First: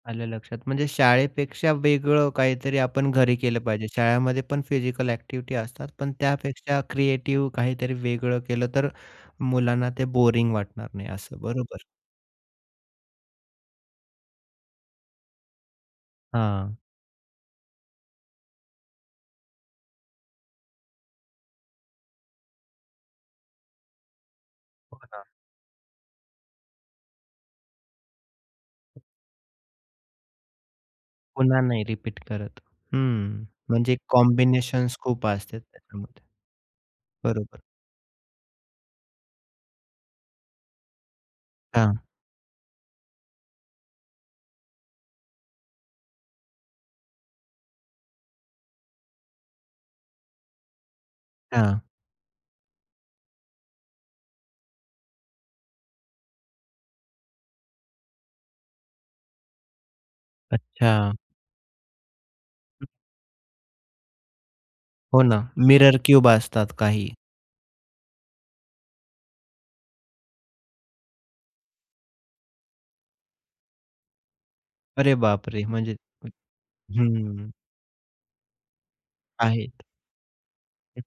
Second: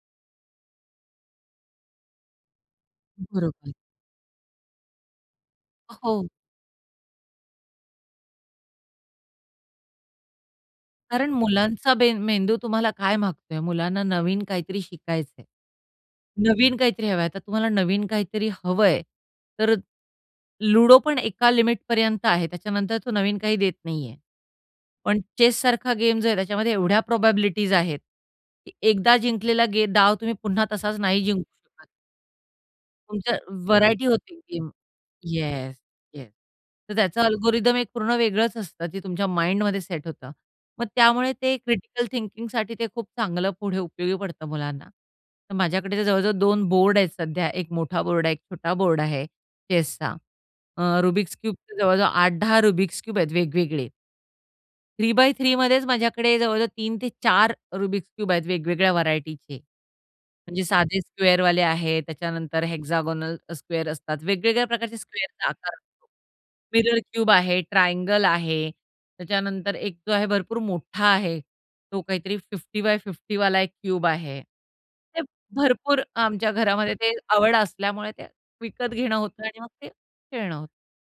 आलं लक्षात. म्हणजे शाळेपेक्षा वेगळं काहीतरी आपण घरी केलं बरोबर. पाहिजे. शाळेमध्ये पण फिजिकल ॲक्टिव्हिटी असतात अ, पण हो. त्यापेक्षा क्रिएटिव्ह काहीतरी वेगळं केलं तर मुलांना ते बोरिंग वाटणार नाही कारण असं बरोबर? मुलांचा बेन मेंदू तुम्हाला काय मागतोय, मुलांना नवीन काहीतरी शिकायचंय, नवीन हां. काहीतरी हवंय. आता तुम्हाला नवीन काहीतरी हवंय तर लुडो पण एका लिमिटपर्यंत आहे त्याच्यानंतर तो नवीन काही देत नाहीये. हो पण ना. चेससारखा गेम जो आहे त्याच्यामध्ये एवढ्या प्रोबॅबिलिटीज आहेत, एकदा जिंकलेला गे डाव तुम्ही पुन्हा तसाच नाही जिंकू पुन्हा नाही शकत. रिपीट करत. तुमच्या हं, म्हणजे व्हेरायटी होती ती कॉम्बिनेशन्स खूप असते येस, त्याच्यामध्ये, येस. तर त्याचा बरोबर. ॲल्गोरिदम एक पूर्ण वेगळंच असतं ते तुमच्या माइंडमध्ये सेट होतं. मग त्यामुळे ते हां. क्रिटिकल थिंकिंगसाठी ते खूप चांगलं पुढे उपयोगी पडतं मुलांना तर माझ्याकडे तर जवळ-जवळ 2 बोर्ड आहेत सध्या 1 मोठा बोर्ड आहे 1 छोटा बोर्ड आहे चेसचा. अ, रुबिक्स क्यूबचे हां. जवळजवळ 8-10 रुबिक्स क्यूब आहेत वेगवेगळे. 3 बाय 3 मध्येच माझ्याकडे जवळजवळ 3-4 रुबिक्स क्यूब्स आहेत वेगवेगळ्या व्हेरायटीचे. म्हणजे साधे अच्छा. स्क्वेअरवाले आहेत, त्याच्यानंतर हं. हेक्सागोनल स्क्वेअर असतात, वेगवेगळ्या प्रकारचे हो ना, स्क्वेअर आकार मिरर क्यूब असतात मिरर काही. क्यूब आहे, ट्रायंगल आहे, त्याच्यानंतर एक जो आहे भरपूर मोठा आहे तो काहीतरी 50 बाय 50 एक क्यूब आहे. अरे ते बापरे! म्हणजे भरपूर आमच्या घरामध्ये ते हं. आवड असल्यामुळे ते विकत घेणं होतं आणि मग आहेत. ते खेळणं होतं.